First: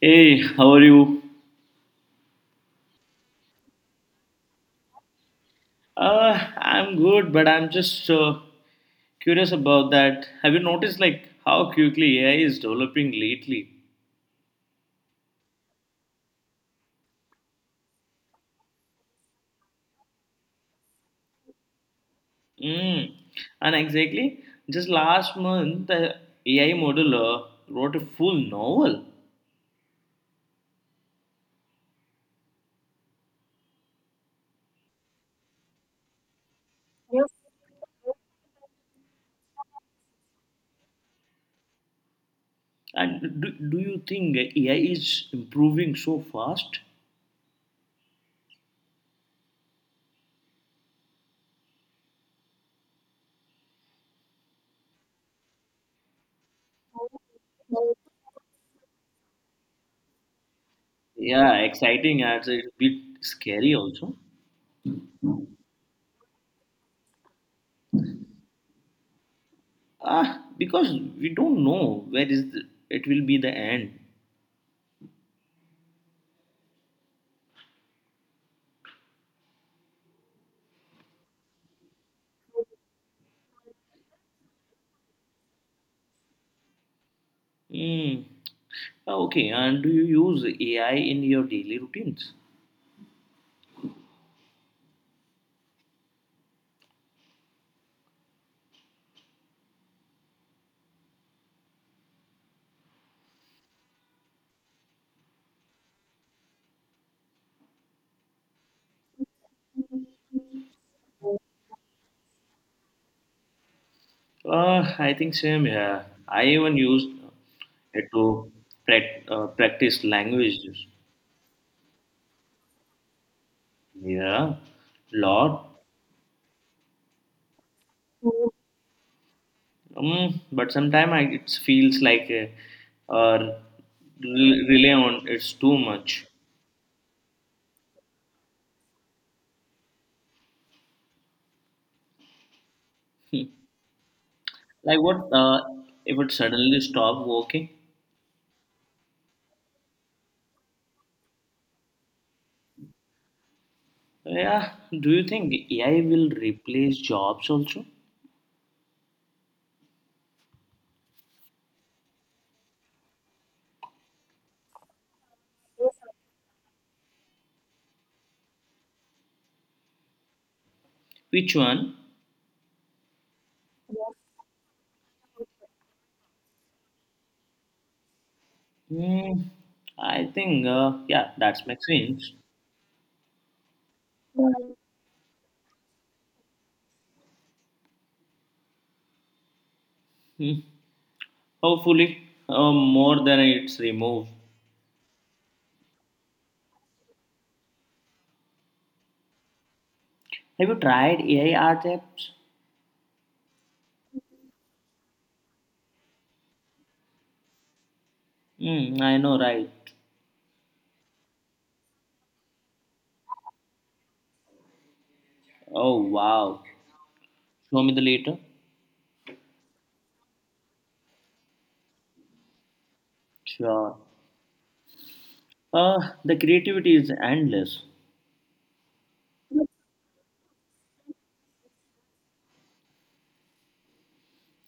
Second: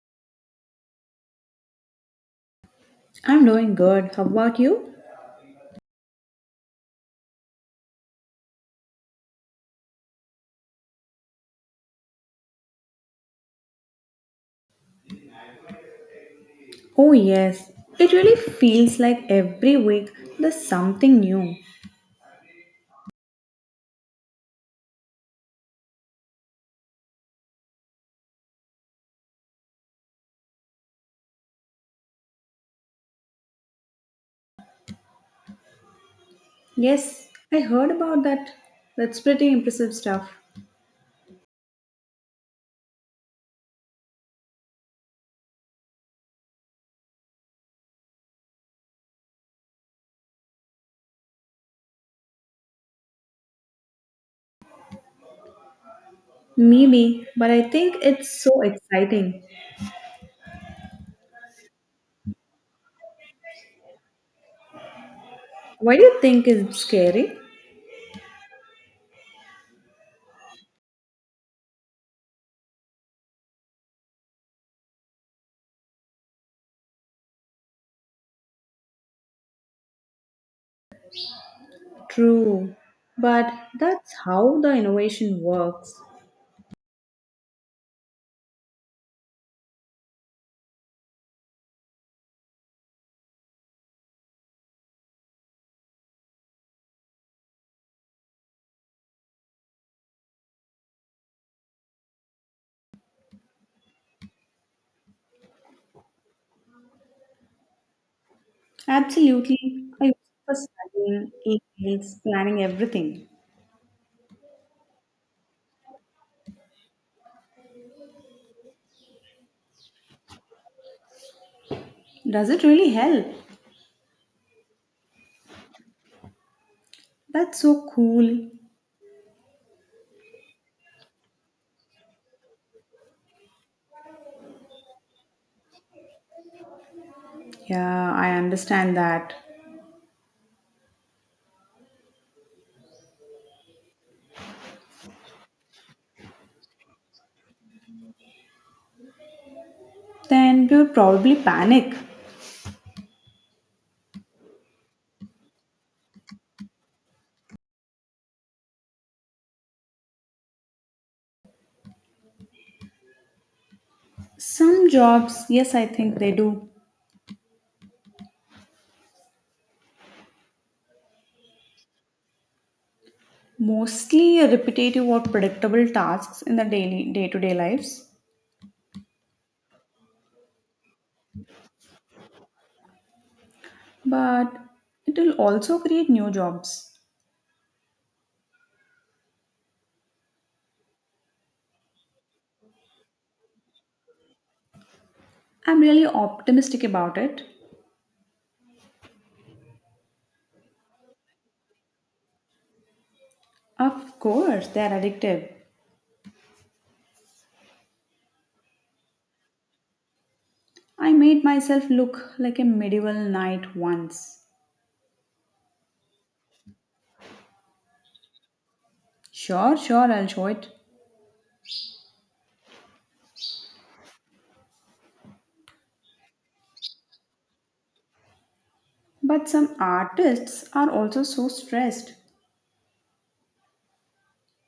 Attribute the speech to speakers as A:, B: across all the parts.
A: Hey, how are you?
B: I'm doing good. How about you?
A: I'm good, but I'm just curious about that. Have you noticed like how quickly AI is developing lately?
B: Oh, yes. It really feels like every week there's something new.
A: Mm. And exactly, just last month, the AI model wrote a full novel.
B: Yes, I heard about that. That's pretty impressive stuff.
A: And do you think AI is improving so fast?
B: Maybe, but I think it's so exciting.
A: Yeah, exciting. It's a bit scary also.
B: Why do you think it's scary?
A: Ah, because we don't know where is the, it will be the end.
B: True, but that's how the innovation works.
A: Hmm. Okay, and do you use AI in your daily routines?
B: Absolutely. I use it for studying, emails, planning everything.
A: I think same. Yeah, I even used it to practice languages.
B: Does it really help?
A: Yeah, lot.
B: That's so cool.
A: But sometimes it feels like rely on it's too much.
B: Yeah, I understand that.
A: Hmm. Like what if it suddenly stop working?
B: Then we would probably panic.
A: Yeah, do you think AI will replace jobs also?
B: Some jobs, yes, I think they do.
A: Which one?
B: Mostly repetitive or predictable tasks in the daily day-to-day lives,
A: Hmm, I think, yeah, that's my sense.
B: but it will also create new jobs.
A: Mm, hopefully, more than it's removed.
B: I'm really optimistic about it.
A: Have you tried AI art apps?
B: Of course, they're addictive.
A: Hmm, I know, right?
B: I made myself look like a medieval knight once.
A: Oh, wow. Show me the later.
B: Sure, sure, I'll show it.
A: Sure. The creativity is endless.
B: But some artists are also so stressed.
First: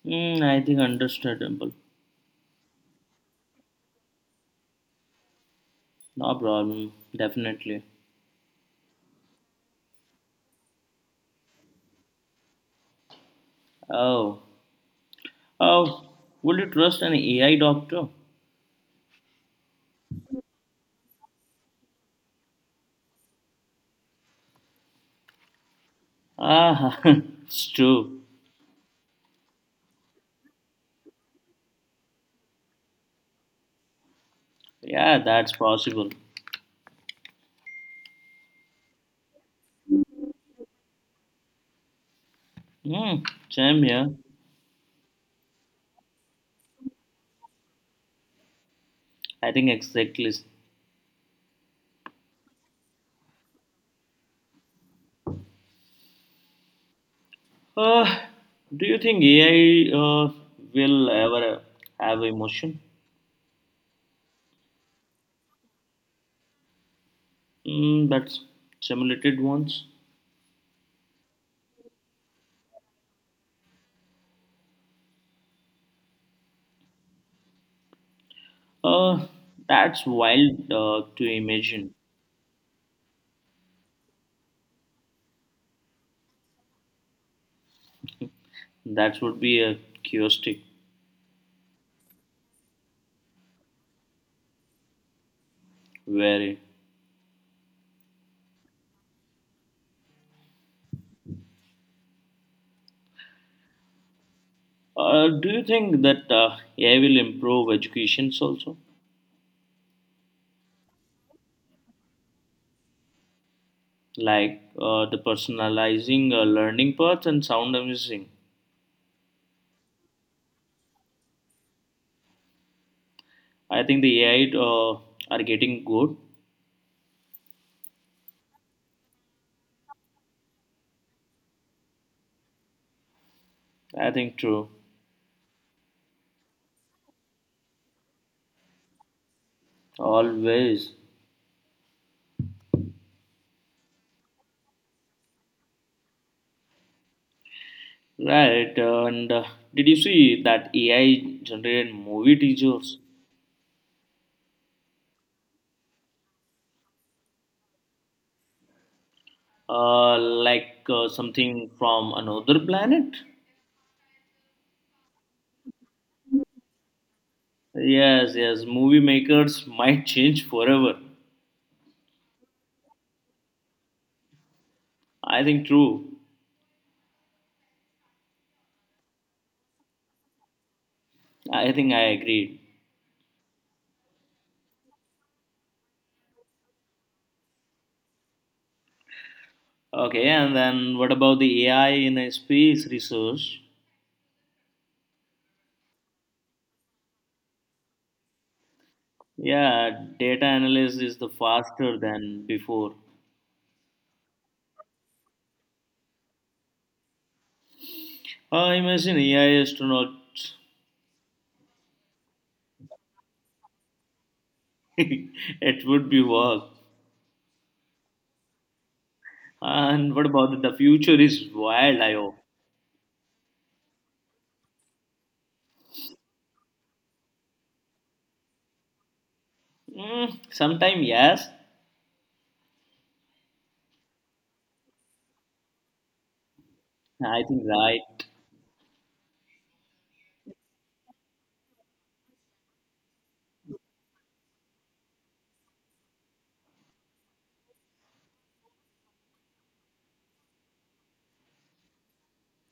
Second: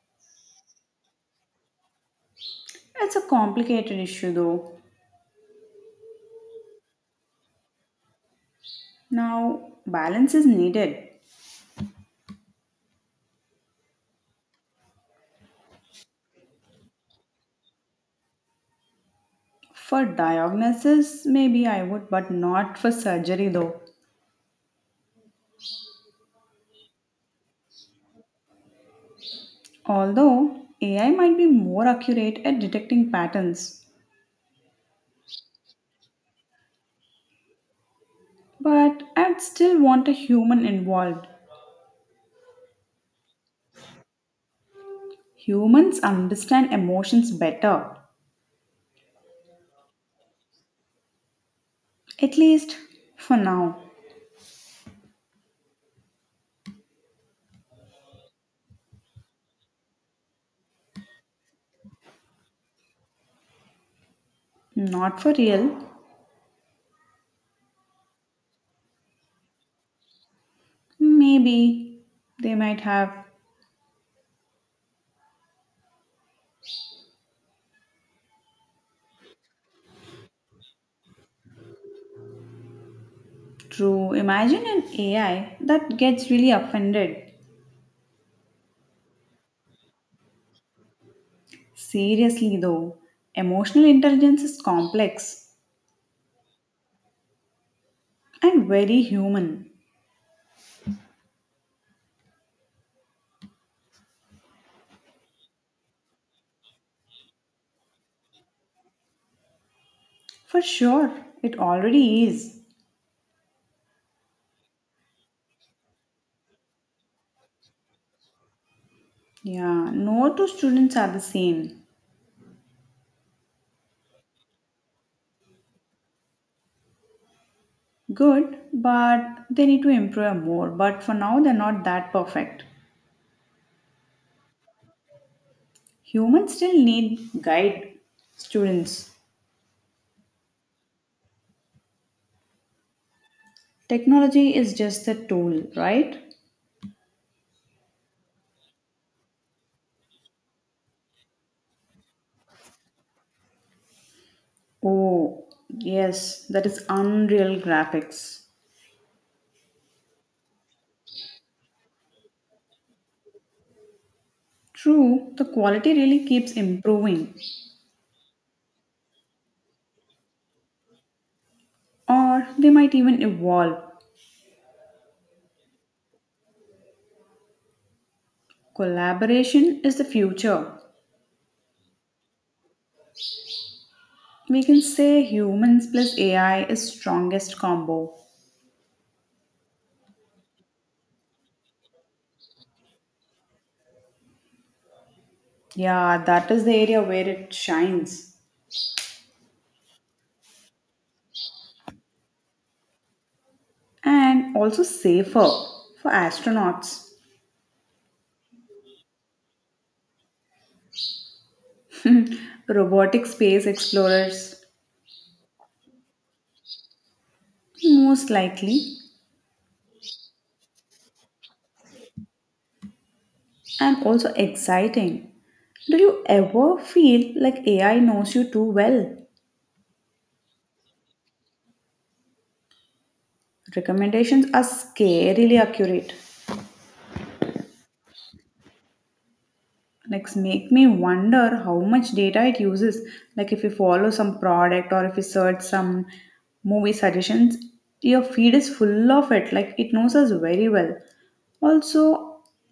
A: Hmm, I think understandable.
B: It's a complicated issue though.
A: No problem. Definitely.
B: Now, balance is needed.
A: Oh, oh, would you trust an AI doctor?
B: For diagnosis, maybe I would, but not for surgery though.
A: Ah, it's true.
B: Although AI might be more accurate at detecting patterns,
A: Yeah, that's possible.
B: but I'd still want a human involved.
A: Hmm, same here.
B: Humans understand emotions better,
A: I think exactly.
B: at least for now.
A: Uh, do you think AI will ever have emotion?
B: Not for real.
A: Mm, that's simulated ones.
B: Maybe they might have.
A: Uh, that's wild to imagine.
B: True. Imagine an AI that gets really offended.
A: That would be a curiosity.
B: Seriously though, emotional intelligence is complex
A: Very.
B: and very human.
A: Do you think that AI will improve educations also?
B: For sure, it already is.
A: Like the personalizing learning paths and sound amazing.
B: Yeah, no two students are the same.
A: I think the AI are getting good.
B: Good, but they need to improve more. But for now, they're not that perfect.
A: I think true.
B: Humans still need guide students.
A: Always.
B: Technology is just a tool, right?
A: Right, and did you see that AI generated movie teasers?
B: Oh, yes, that is Unreal Graphics.
A: Like something from another planet?
B: True, the quality really keeps improving,
A: Yes, yes, movie makers might change forever.
B: or they might even evolve.
A: I think true.
B: Collaboration is the future.
A: I think I agreed.
B: We can say humans plus AI is strongest combo.
A: Okay, and then what about the AI in a space research?
B: Yeah, that is the area where it shines.
A: Yeah, data analysis is the faster than before.
B: And also safer for astronauts,
A: Imagine AI astronauts.
B: robotic space explorers,
A: It would be work.
B: most likely,
A: And what about the future is wild, I hope.
B: and also exciting. Do you ever feel like AI knows you too well?
A: Mm, sometime, yes.
B: Recommendations are scarily accurate.
A: I think right.
B: Like, make me wonder how much data it uses, like if you follow some product or if you search some movie suggestions, your feed is full of it. Like it knows us very well also.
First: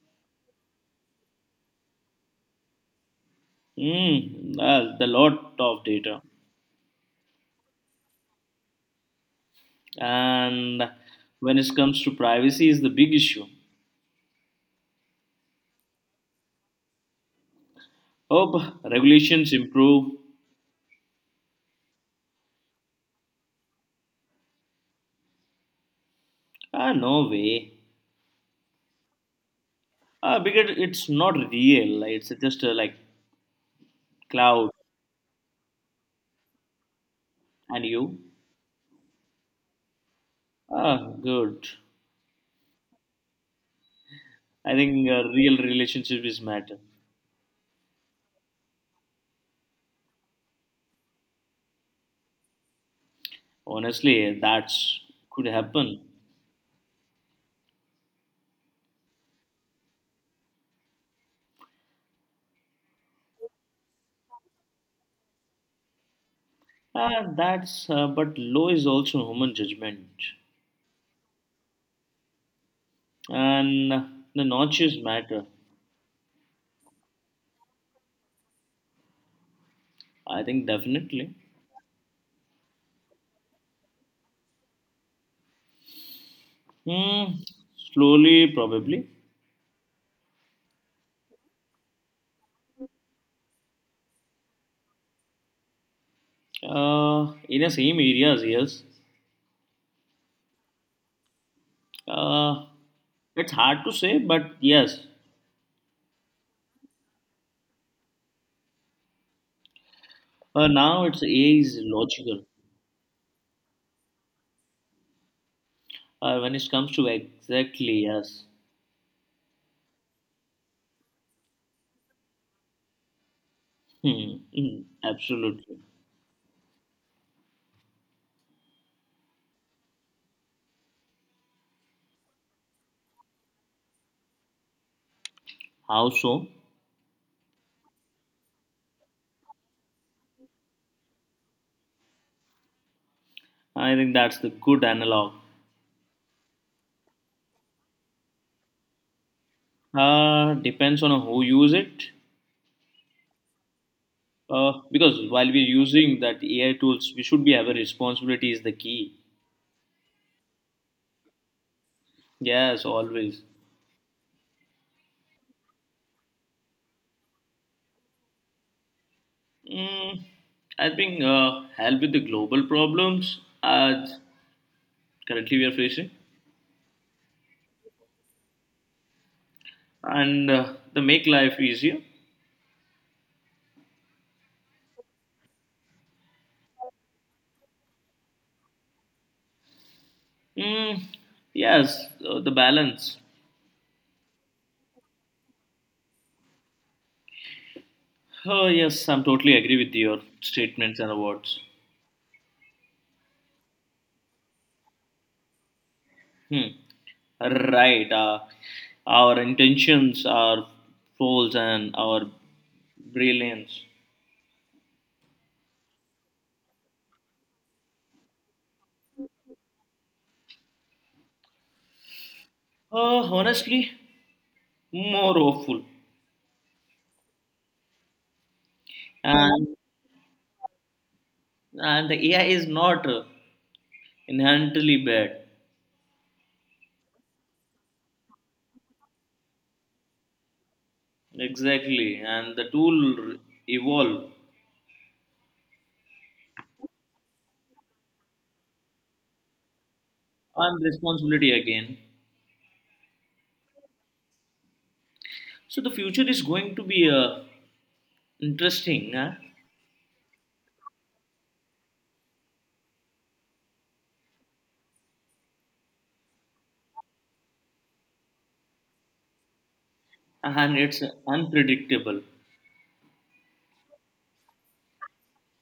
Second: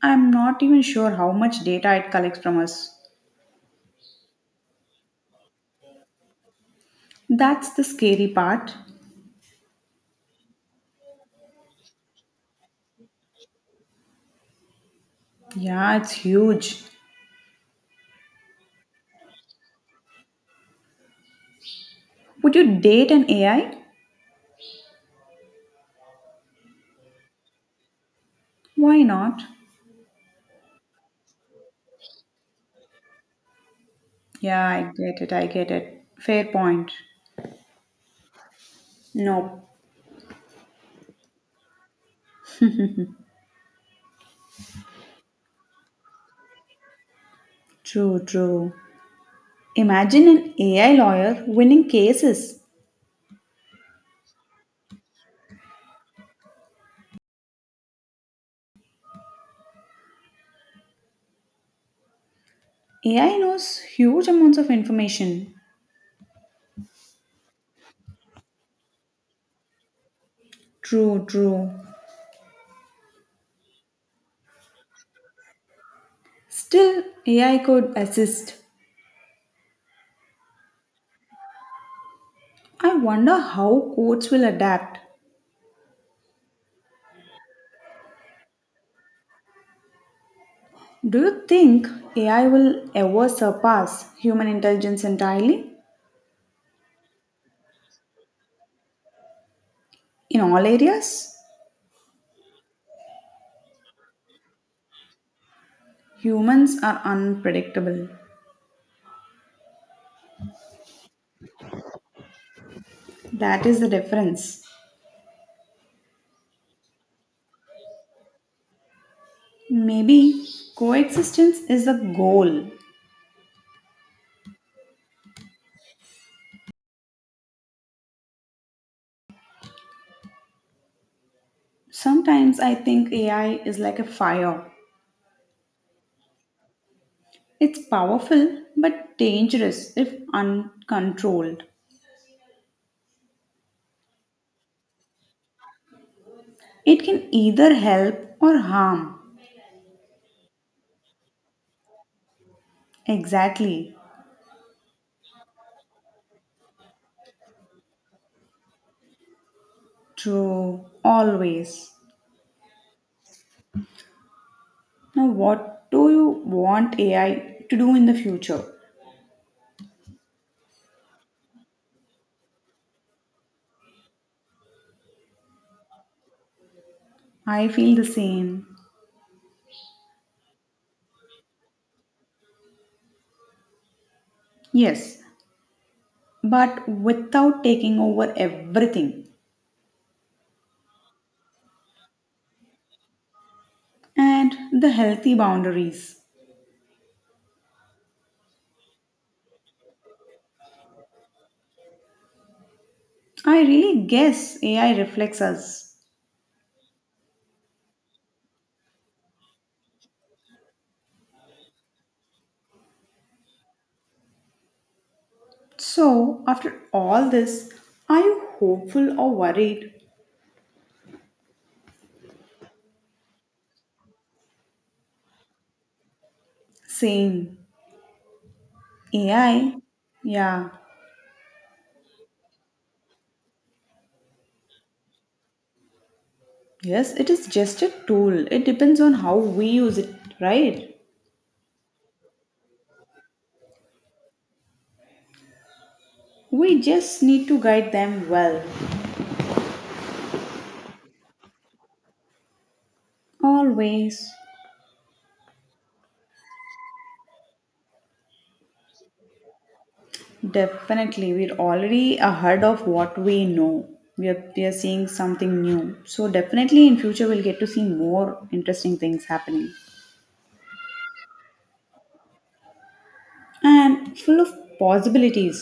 B: I'm not even sure how much data it collects from us.
A: Mm, well, the lot of data.
B: That's the scary part.
A: And when it comes to privacy is the big issue.
B: Yeah, it's huge.
A: Hope regulations improve.
B: Would you date an AI?
A: Ah, no way.
B: Why not?
A: Ah, because it's not real. It's just like
B: Yeah,
A: cloud.
B: I get it, I get it. Fair point.
A: And you?
B: No.
A: Ah, good. I think a real relationship is matter.
B: True, true. Imagine an AI lawyer winning cases.
A: Honestly, that's could happen.
B: AI knows huge amounts of information.
A: That's but law is also human judgment
B: True, true.
A: and the notches matter.
B: Still, AI could assist.
A: I think definitely.
B: I wonder how courts will adapt.
A: Hmm, slowly, probably.
B: Do you think AI will ever surpass human intelligence entirely?
A: In the same areas, yes.
B: In all areas?
A: Uh, it's hard to say, but yes.
B: Humans are unpredictable.
A: Now it's A is logical.
B: That is the difference.
A: When it comes to exactly, yes.
B: Maybe coexistence is the goal.
A: Hmm, absolutely.
B: Sometimes I think AI is like a fire.
A: How so?
B: It's powerful but dangerous if uncontrolled.
A: I think that's the good analog.
B: It can either help or harm.
A: Depends on who use it.
B: Exactly.
A: Because while we're using that AI tools, we should be have a responsibility is the key.
B: True. Always.
A: Yes, always.
B: Now, what do you want AI to do in the future?
A: Mm, I think help with the global problems as currently we are facing,
B: I feel the same.
A: and the make life easier.
B: Yes, but without taking over everything
A: Mm, yes, the balance.
B: and the healthy boundaries.
A: Oh yes, I'm totally agree with your statements and awards.
B: I really guess AI reflects us.
A: Hmm. Right. Our intentions, our goals, and our brilliance.
B: So, after all this, are you hopeful or worried?
A: Honestly, more awful.
B: Same.
A: and
B: AI, yeah.
A: and the AI is not inherently bad.
B: Yes, it is just a tool. It depends on how we use it, right?
A: Exactly. And the tool evolve.
B: We just need to guide them well.
A: And responsibility again.
B: Always.
A: So the future is going to be interesting, huh?
B: Definitely. We're already ahead of what we know. We are seeing something new. So, definitely in future, we'll get to see more interesting things happening
A: And it's unpredictable,
B: and full of possibilities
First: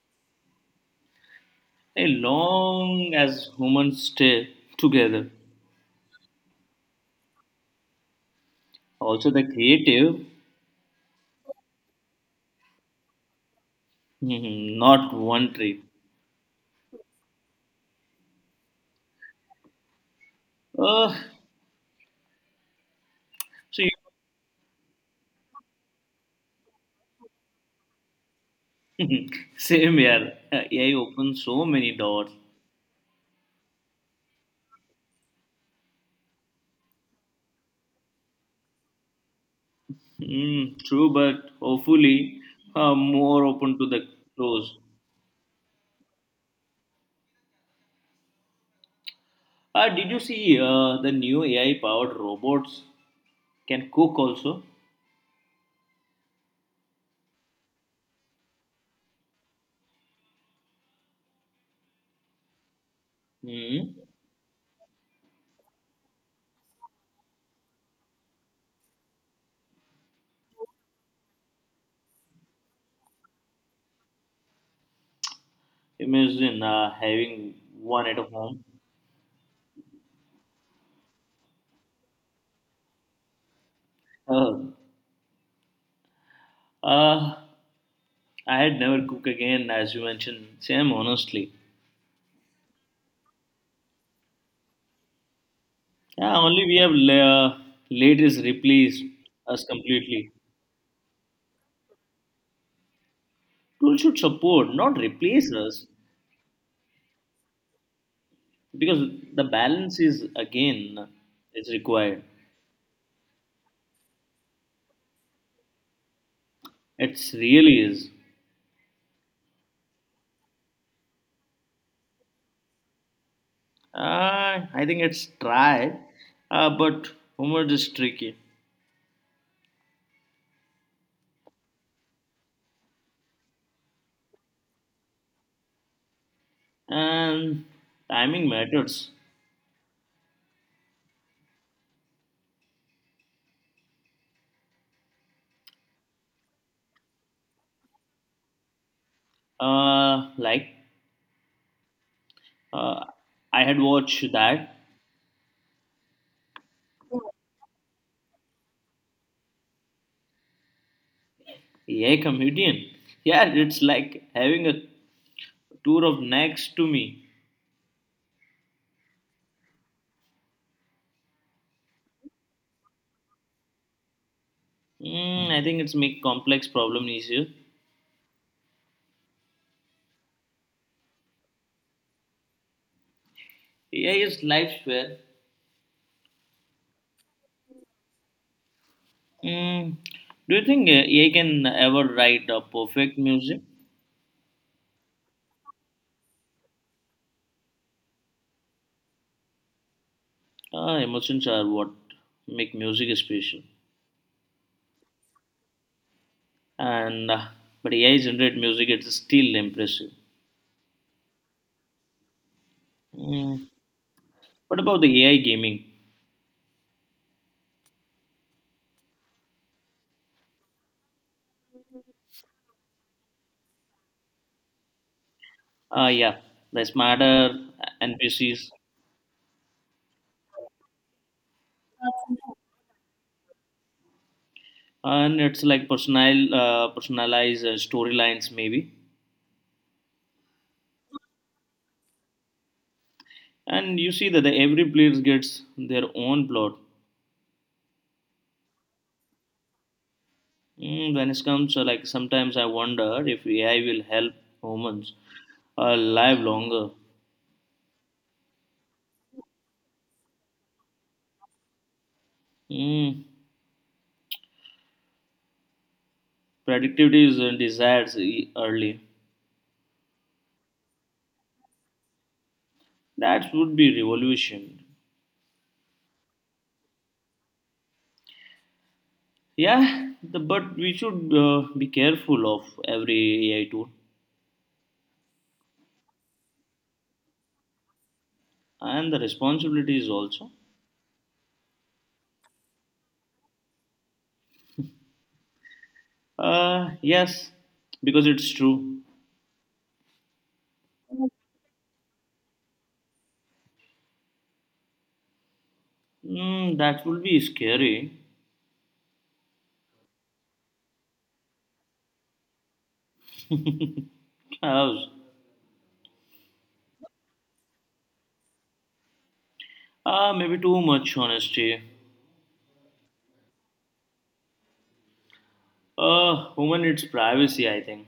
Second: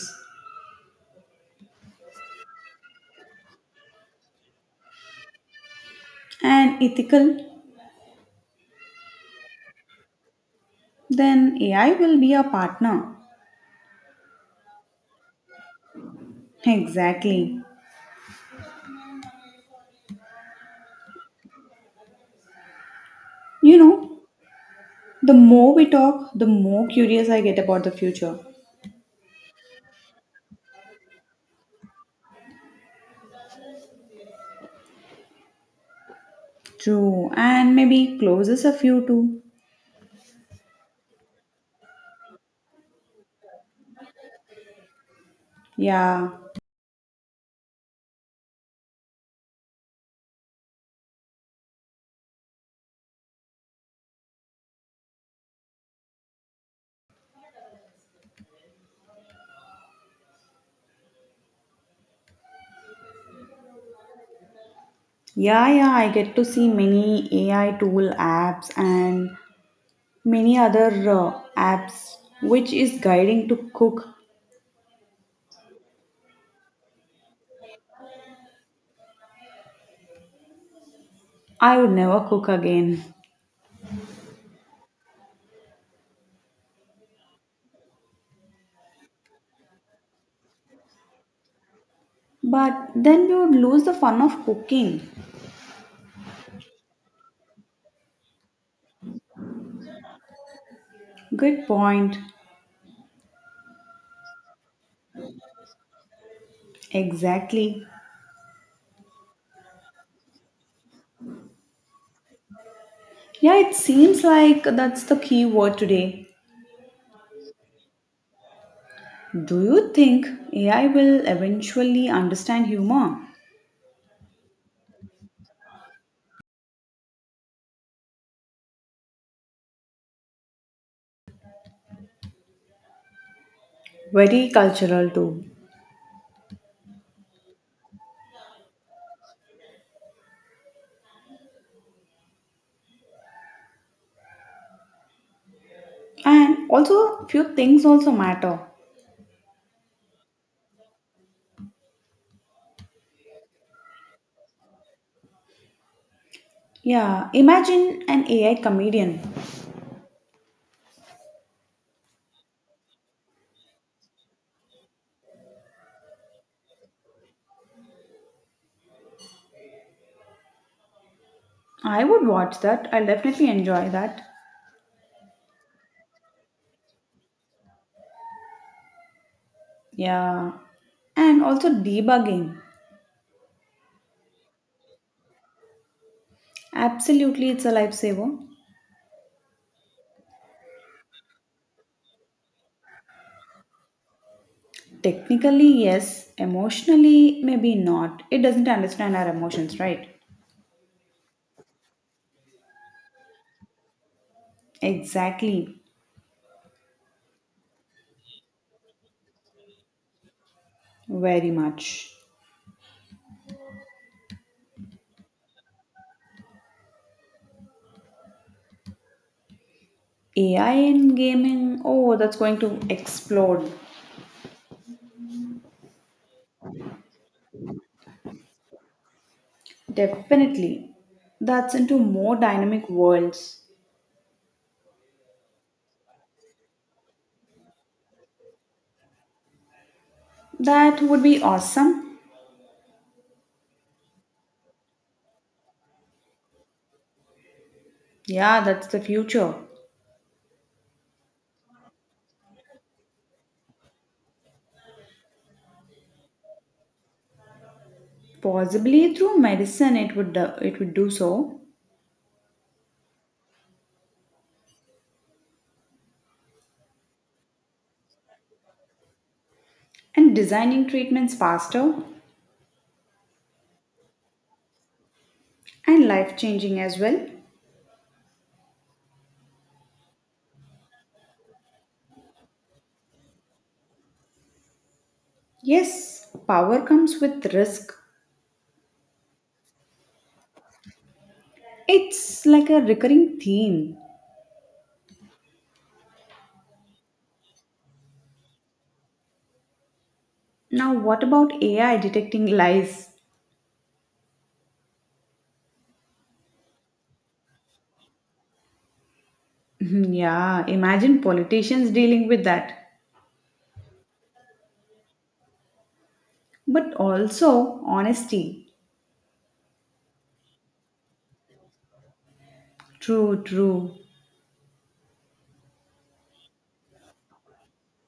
A: as long as humans stay together.
B: and ethical.
A: Also the creative.
B: Then AI will be our partner.
A: Mhm, not one tree.
B: Exactly.
A: uh,
B: You
A: so you,
B: know, the more we talk, the more curious I get about the future.
A: same here. AI opens so many doors.
B: True, and maybe closes a few too.
A: Mm, true, but hopefully more open to the close.
B: Yeah,
A: Did you see the new AI-powered robots can cook also? Mm,
B: yeah, yeah. I get to see many AI tool apps and many other apps which is guiding to cook.
A: imagine having one at home.
B: I would never cook again.
A: Uh, uh, I had never cook again, as you mentioned. Same, honestly.
B: But then we would lose the fun of cooking.
A: Yeah, only we have ladies replace us completely.
B: Good point.
A: Tool should support, not replace us,
B: Exactly.
A: because the balance is again is required.
B: Yeah, it seems like that's the key word today.
A: It's really is.
B: Do you think AI will eventually understand humor?
A: I think it's tried, but humor is tricky,
B: Very cultural too.
A: and timing matters.
B: And also few things also matter.
A: Like uh, I had watched that.
B: Yeah, imagine an AI comedian.
A: Yeah, comedian. Yeah, it's like having a tour of next to me.
B: I would watch that. I'll definitely enjoy that.
A: Mm, I think it's make complex problem easier.
B: Yeah. And also debugging.
A: AI is life fair.
B: Absolutely it's a lifesaver.
A: Mm, do you think AI can ever write a perfect music?
B: Technically yes, emotionally maybe not. It doesn't understand our emotions, right?
A: Emotions are what make music special.
B: Exactly.
A: And but AI generated music it's still impressive.
B: Very much.
A: Mm. What about the AI gaming?
B: AI in gaming, oh, that's going to explode.
A: Yeah, the smarter NPCs.
B: Definitely. That's into more dynamic worlds.
A: And it's like personalized storylines, maybe.
B: That would be awesome.
A: And you see that every player gets their own plot.
B: Yeah, that's the future.
A: Mm, when it comes to like sometimes I wonder if AI will help humans live longer.
B: Possibly through medicine it would do so,
A: Mm, productivity is desired early.
B: and designing treatments faster
A: That would be revolution.
B: and life changing as well.
A: Yeah, but we should be careful of every AI tool
B: Yes, power comes with risk.
A: and the responsibilities also.
B: It's like a recurring theme.
A: Yes, because it's true.
B: Now, what about AI detecting lies?
A: Mm, that will be scary.
B: Yeah, imagine politicians dealing with that.
A: Chaos.
B: But also honesty.
A: Maybe too much honesty.
B: True, true.
A: Woman, it's privacy, I think.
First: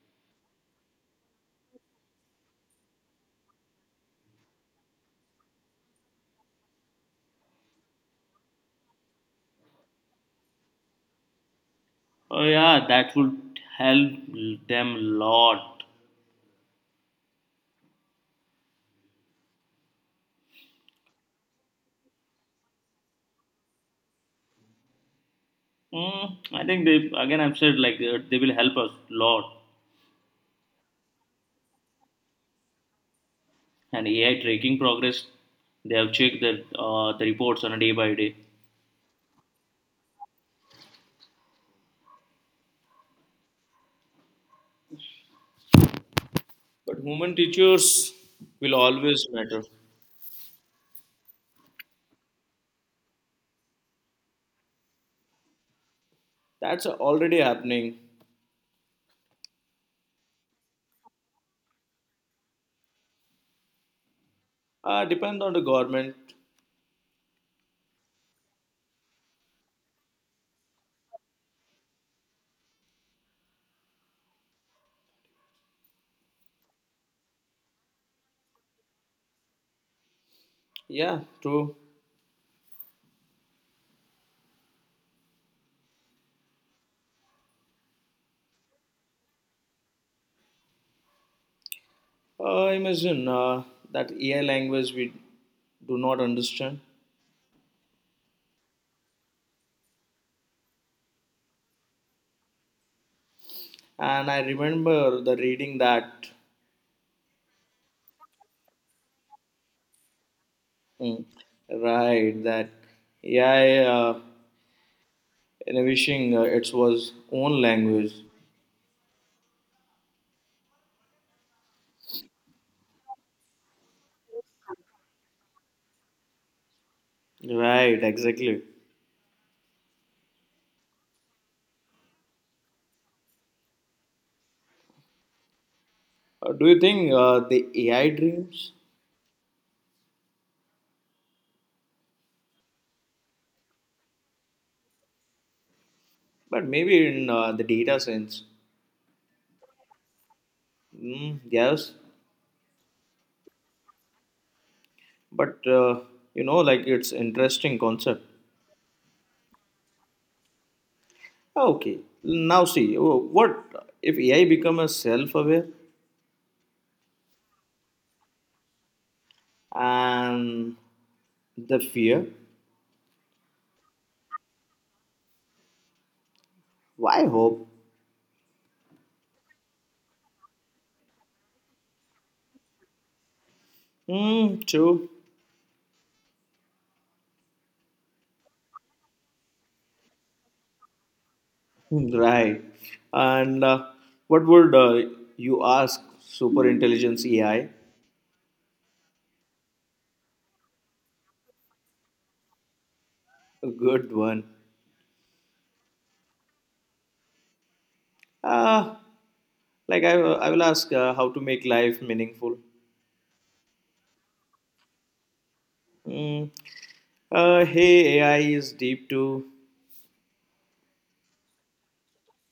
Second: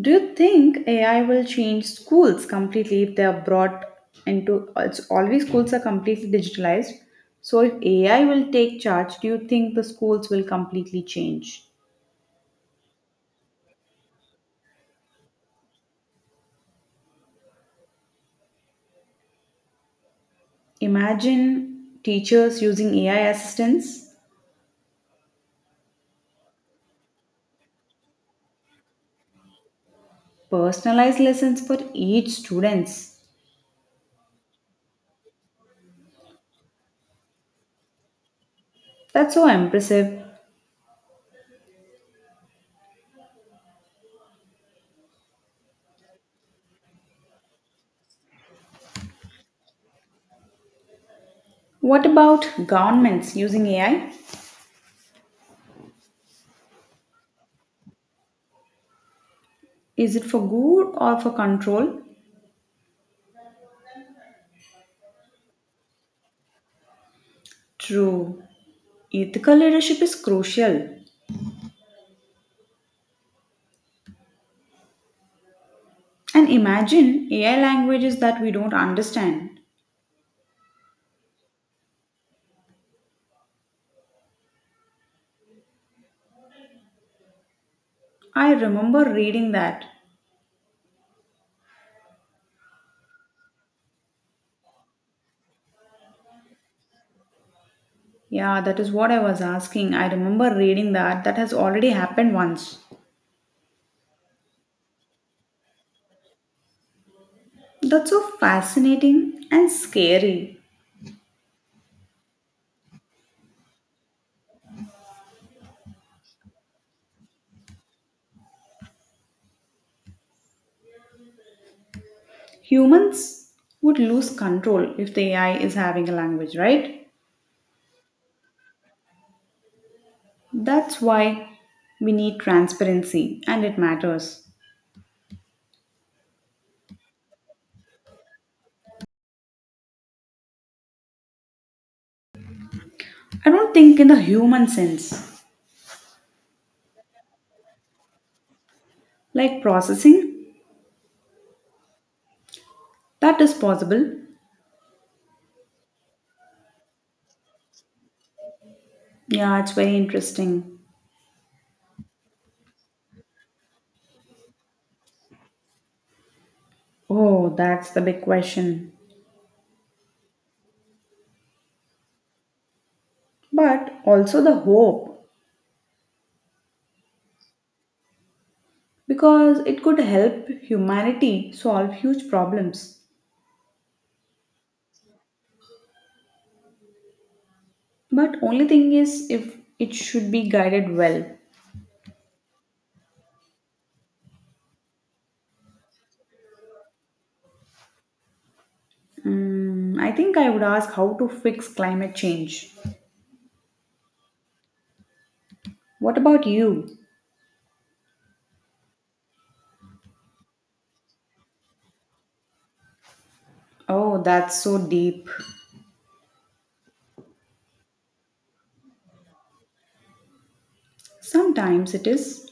B: Do you think AI will change schools completely if they are brought into it's always schools are completely digitalized. So if AI will take charge, do you think the schools will completely change?
A: Oh, yeah, that would help them lot.
B: Imagine teachers using AI assistants,
A: Mm, I think they, again, I've said like they will help us lot.
B: personalized lessons for each students.
A: And AI tracking progress, they have checked that the reports on a day by day.
B: That's so impressive.
A: But human teachers will always matter.
B: What about governments using AI?
A: That's already happening.
B: Is it for good or for control?
A: Depend on the government.
B: True. Ethical leadership is crucial. And imagine AI languages that we don't understand.
A: Yeah, true.
B: I remember reading that.
A: Imagine that AI language we do not understand.
B: Yeah, that is what I was asking. I remember reading that. That has already happened once.
A: And I remember the reading that,
B: That's so fascinating and scary.
A: mm, right, that AI innovation it was own language.
B: Humans would lose control if the AI is having a language, right?
A: Right, exactly.
B: That's why we need transparency and it matters.
A: Do you think the AI dreams?
B: I don't think in the human sense,
A: But maybe in the data sense.
B: like processing,
A: Mm, yes,
B: that is possible.
A: but you know like it's interesting concept.
B: Yeah, it's very interesting.
A: Ah, okay, now see. Oh, what if AI become a self-aware.
B: Oh, that's the big question.
A: And the fear.
B: But also the hope,
A: Why hope?
B: because it could help humanity solve huge problems.
A: Hmm, true.
B: But only thing is if it should be guided well.
A: Right. And what would you ask super intelligence AI?
B: Mm, I think I would ask how to fix climate change.
A: A good one.
B: What about you?
A: Uh, like I will ask how to make life meaningful.
B: Oh, that's so deep.
A: Mm. Hey, AI is deep too.
B: Sometimes it is.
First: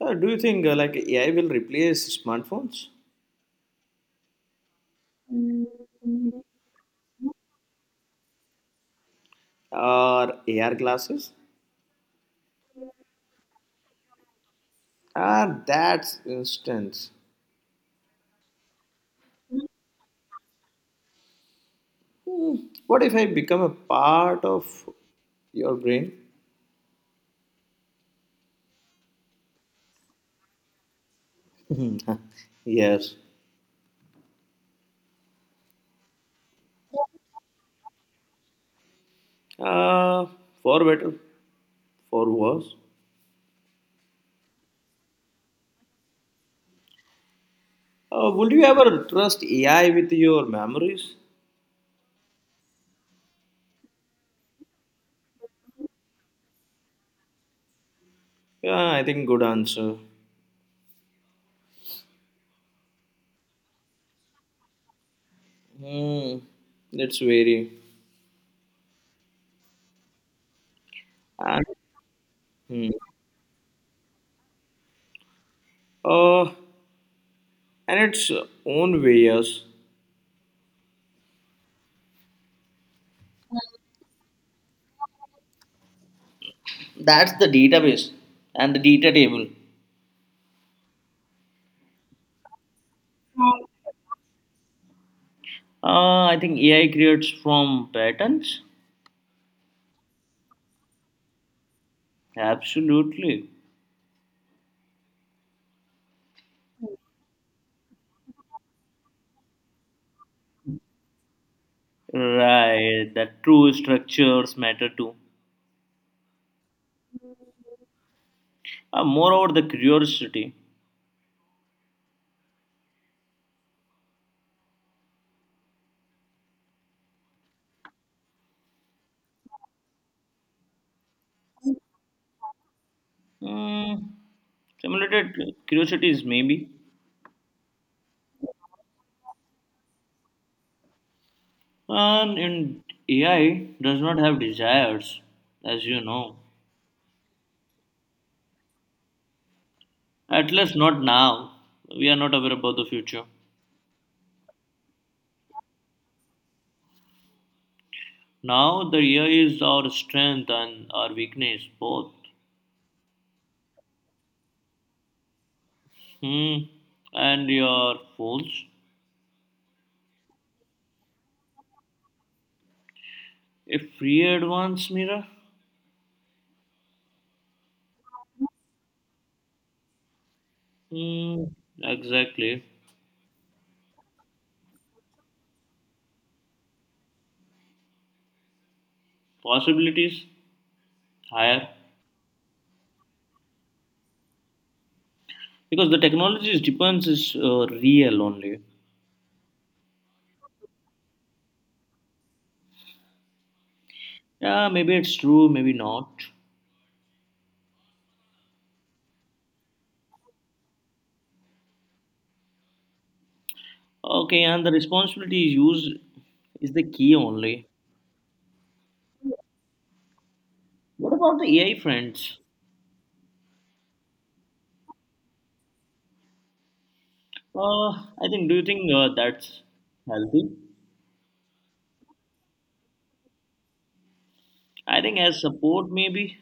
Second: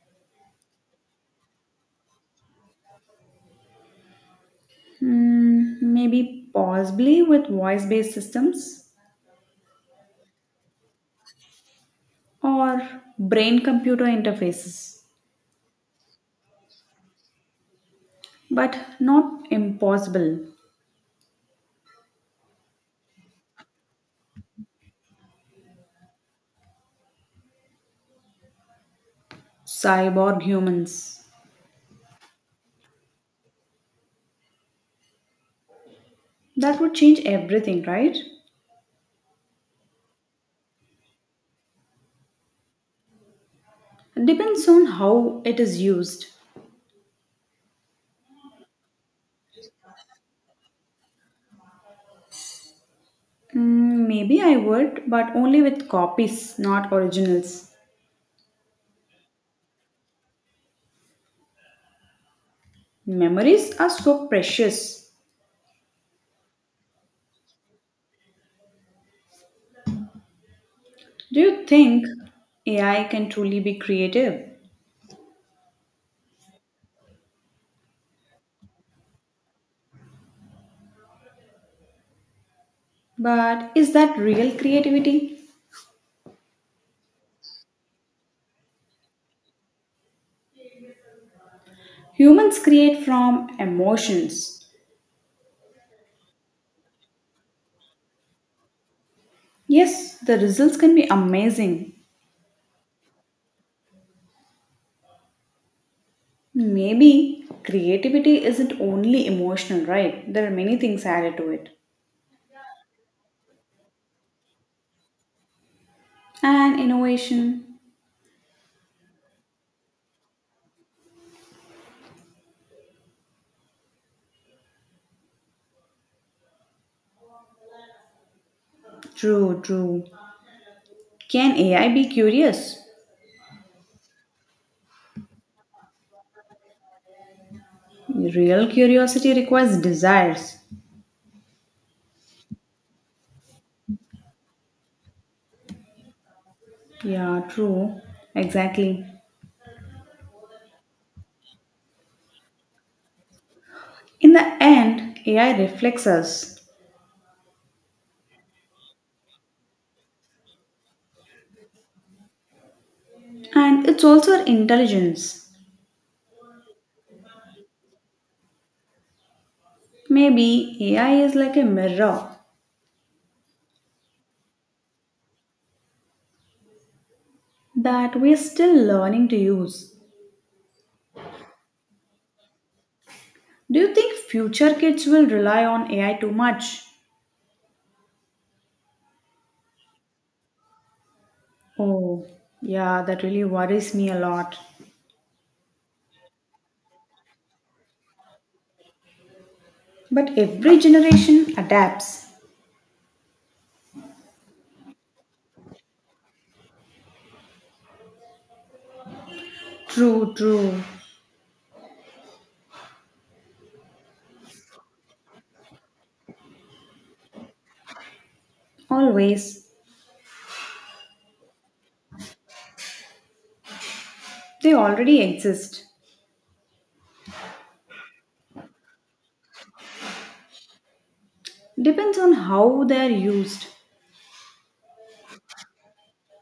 A: Do you think like AI will replace smartphones
B: Mm, maybe possibly with voice based systems
A: or AR glasses?
B: or brain computer interfaces.
A: Ah, that's instance.
B: But not impossible.
A: Hmm, what if I become a part of your brain?
B: Cyborg humans.
A: Yes.
B: That would change everything, right?
A: Uh, for better, for worse.
B: Depends on how it is used.
A: Would you ever trust AI with your memories?
B: Mm, maybe I would, but only with copies, not originals.
A: Yeah, I think good answer.
B: Memories are so precious.
A: Hmm. It's very.
B: Do
A: And
B: you think
A: hmm.
B: AI can truly be creative?
A: uh, and its own way, yes.
B: But is that real creativity?
A: That's the database and the data table.
B: Humans create from emotions.
A: I think AI creates from patterns.
B: Yes, the results can be amazing.
A: Absolutely.
B: Maybe creativity isn't only emotional, right? There are many things added to it.
A: Right. That true structures matter too.
B: And innovation.
A: Moreover, the curiosity.
B: True, true. Can AI be curious?
A: Mm, simulated curiosities, maybe.
B: Real curiosity requires desires.
A: And in AI does not have desires, as you know.
B: Yeah, true. Exactly.
A: At least not now. We are not aware about the future.
B: In the end, AI reflects us.
A: Now the AI is our strength and our weakness both.
B: And it's also our intelligence.
A: Hmm. And your phones?
B: Maybe AI is like a mirror
A: A free advance mirror?
B: that we're still learning to use.
A: Hmm. Exactly.
B: Do you think future kids will rely on AI too much?
A: Possibilities higher,
B: Oh, yeah, that really worries me a lot.
A: because the technology's depends is real only.
B: But every generation adapts.
A: Yeah, maybe it's true, maybe not.
B: True, true.
A: Okay, and the responsibility is used is the key only.
B: Always.
A: What about the AI friends?
B: They already exist.
A: I think. Do you think that's healthy?
B: Depends on how they're used.
A: I think as support maybe.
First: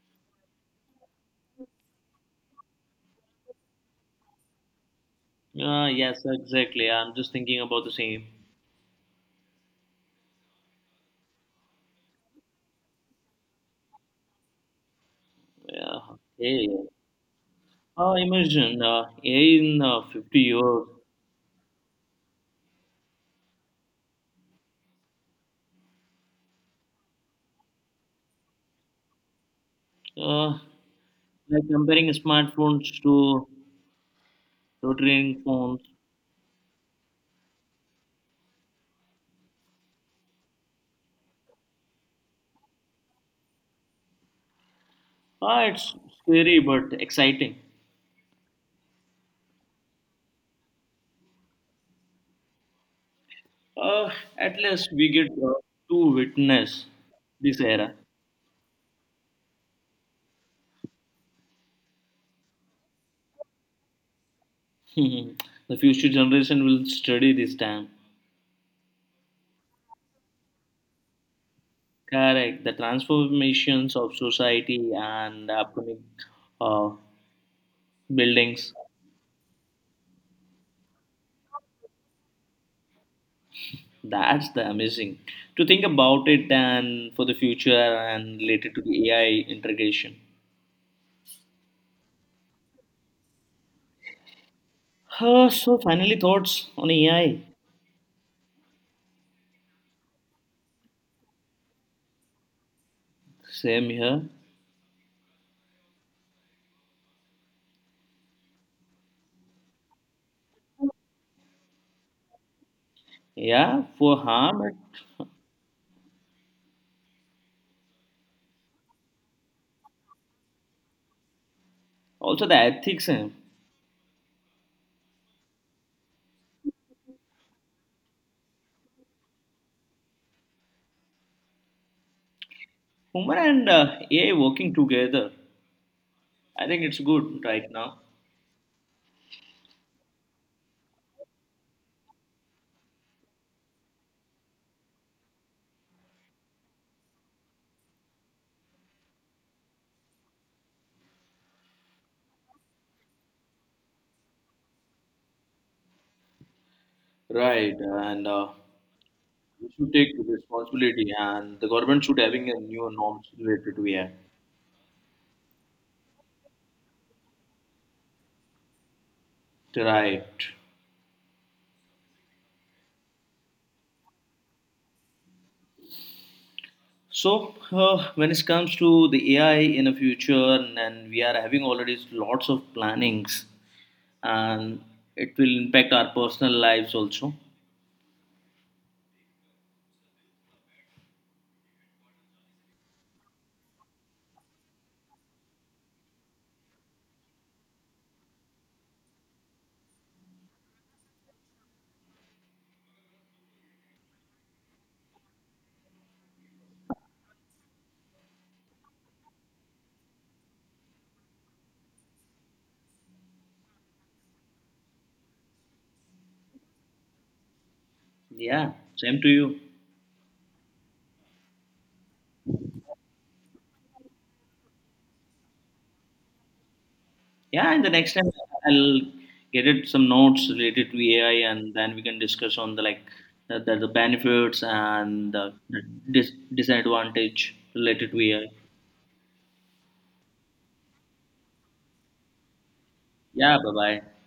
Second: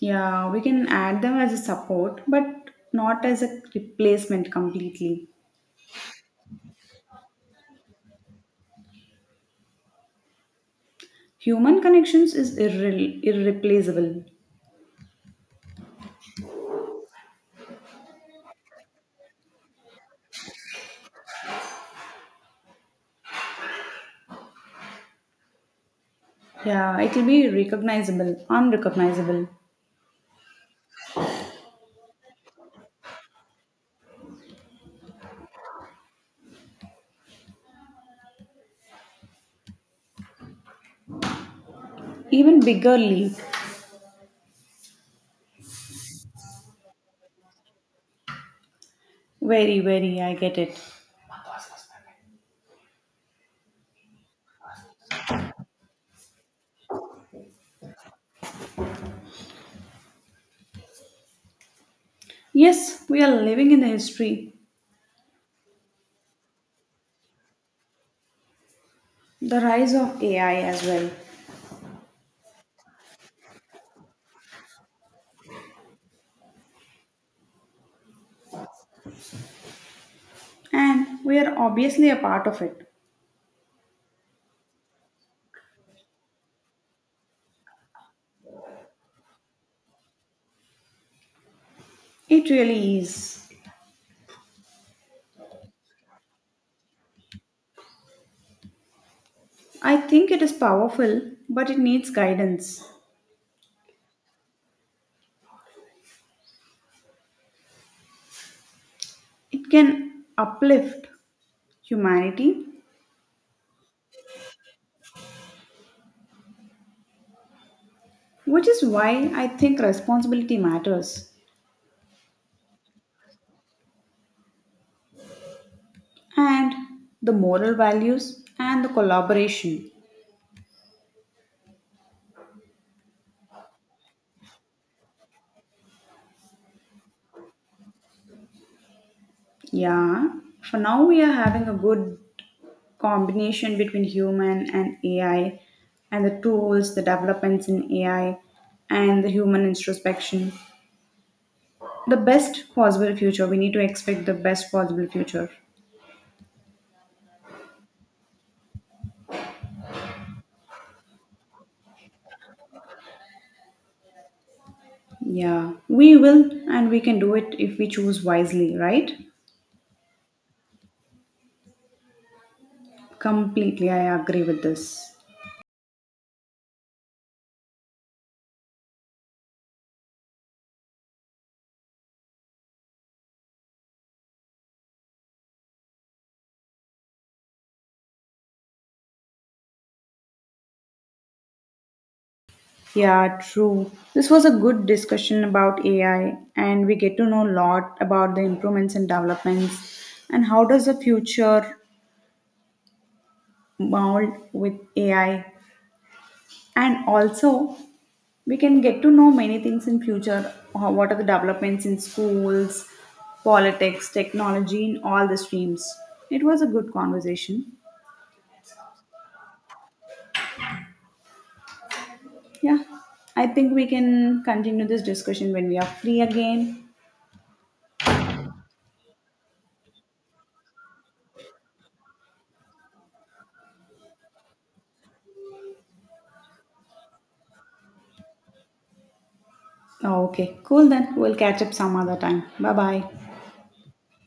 B: Yeah, we can add them as a support, but not as a replacement completely.
A: Yes, exactly. I'm just thinking about the same.
B: Human connections is irreplaceable.
A: Yeah. Okay. Imagine AI in 50 years,
B: Yeah, it will be recognizable, unrecognizable.
A: uh, like comparing smartphones to rotating phones.
B: Even bigger leap.
A: It's scary but exciting.
B: Very, very, I get it.
A: Uh, at least we get to witness this era.
B: Yes, we are living in the history,
A: The future generation will study this time.
B: the rise of AI as well.
A: Correct. The transformations of society and upcoming uh, buildings.
B: And we are obviously a part of it.
A: That's the amazing to think about it and for the future and related to the AI integration.
B: It really is.
A: So, finally thoughts on AI.
B: I think it is powerful, but it needs guidance.
A: Same here.
B: It can uplift humanity,
A: Yeah, for harm. And
B: which is why I think responsibility matters,
A: also the ethics. Eh.
B: and the moral values and the collaboration.
A: Human and AI working together. I think it's good right now.
B: Yeah, for now we are having a good combination between human and AI and the tools, the developments in AI and the human introspection. The best possible future. We need to expect the best possible future.
A: Right, and we should take responsibility, and the government should having a new norms related to AI.
B: Yeah, we will and we can do it if we choose wisely, right?
A: Right.
B: Completely, I agree with this.
A: So, when it comes to the AI in the future, and we are having already lots of plannings, and it will impact our personal lives also.
B: Yeah, true. This was a good discussion about AI, and we get to know a lot about the improvements and developments, and how does the future mold with AI. And also, we can get to know many things in future. What are the developments in schools, politics, technology, in all the streams? It was a good conversation.
A: Yeah, same to you.
B: Yeah, I think we can continue this discussion when we are free again.
A: Yeah, and the next time I'll get it some notes related to AI, and then we can discuss on the like the benefits and the disadvantage related to AI.
B: Okay, cool then. We'll catch up some other time. Bye bye.
A: Yeah, bye bye.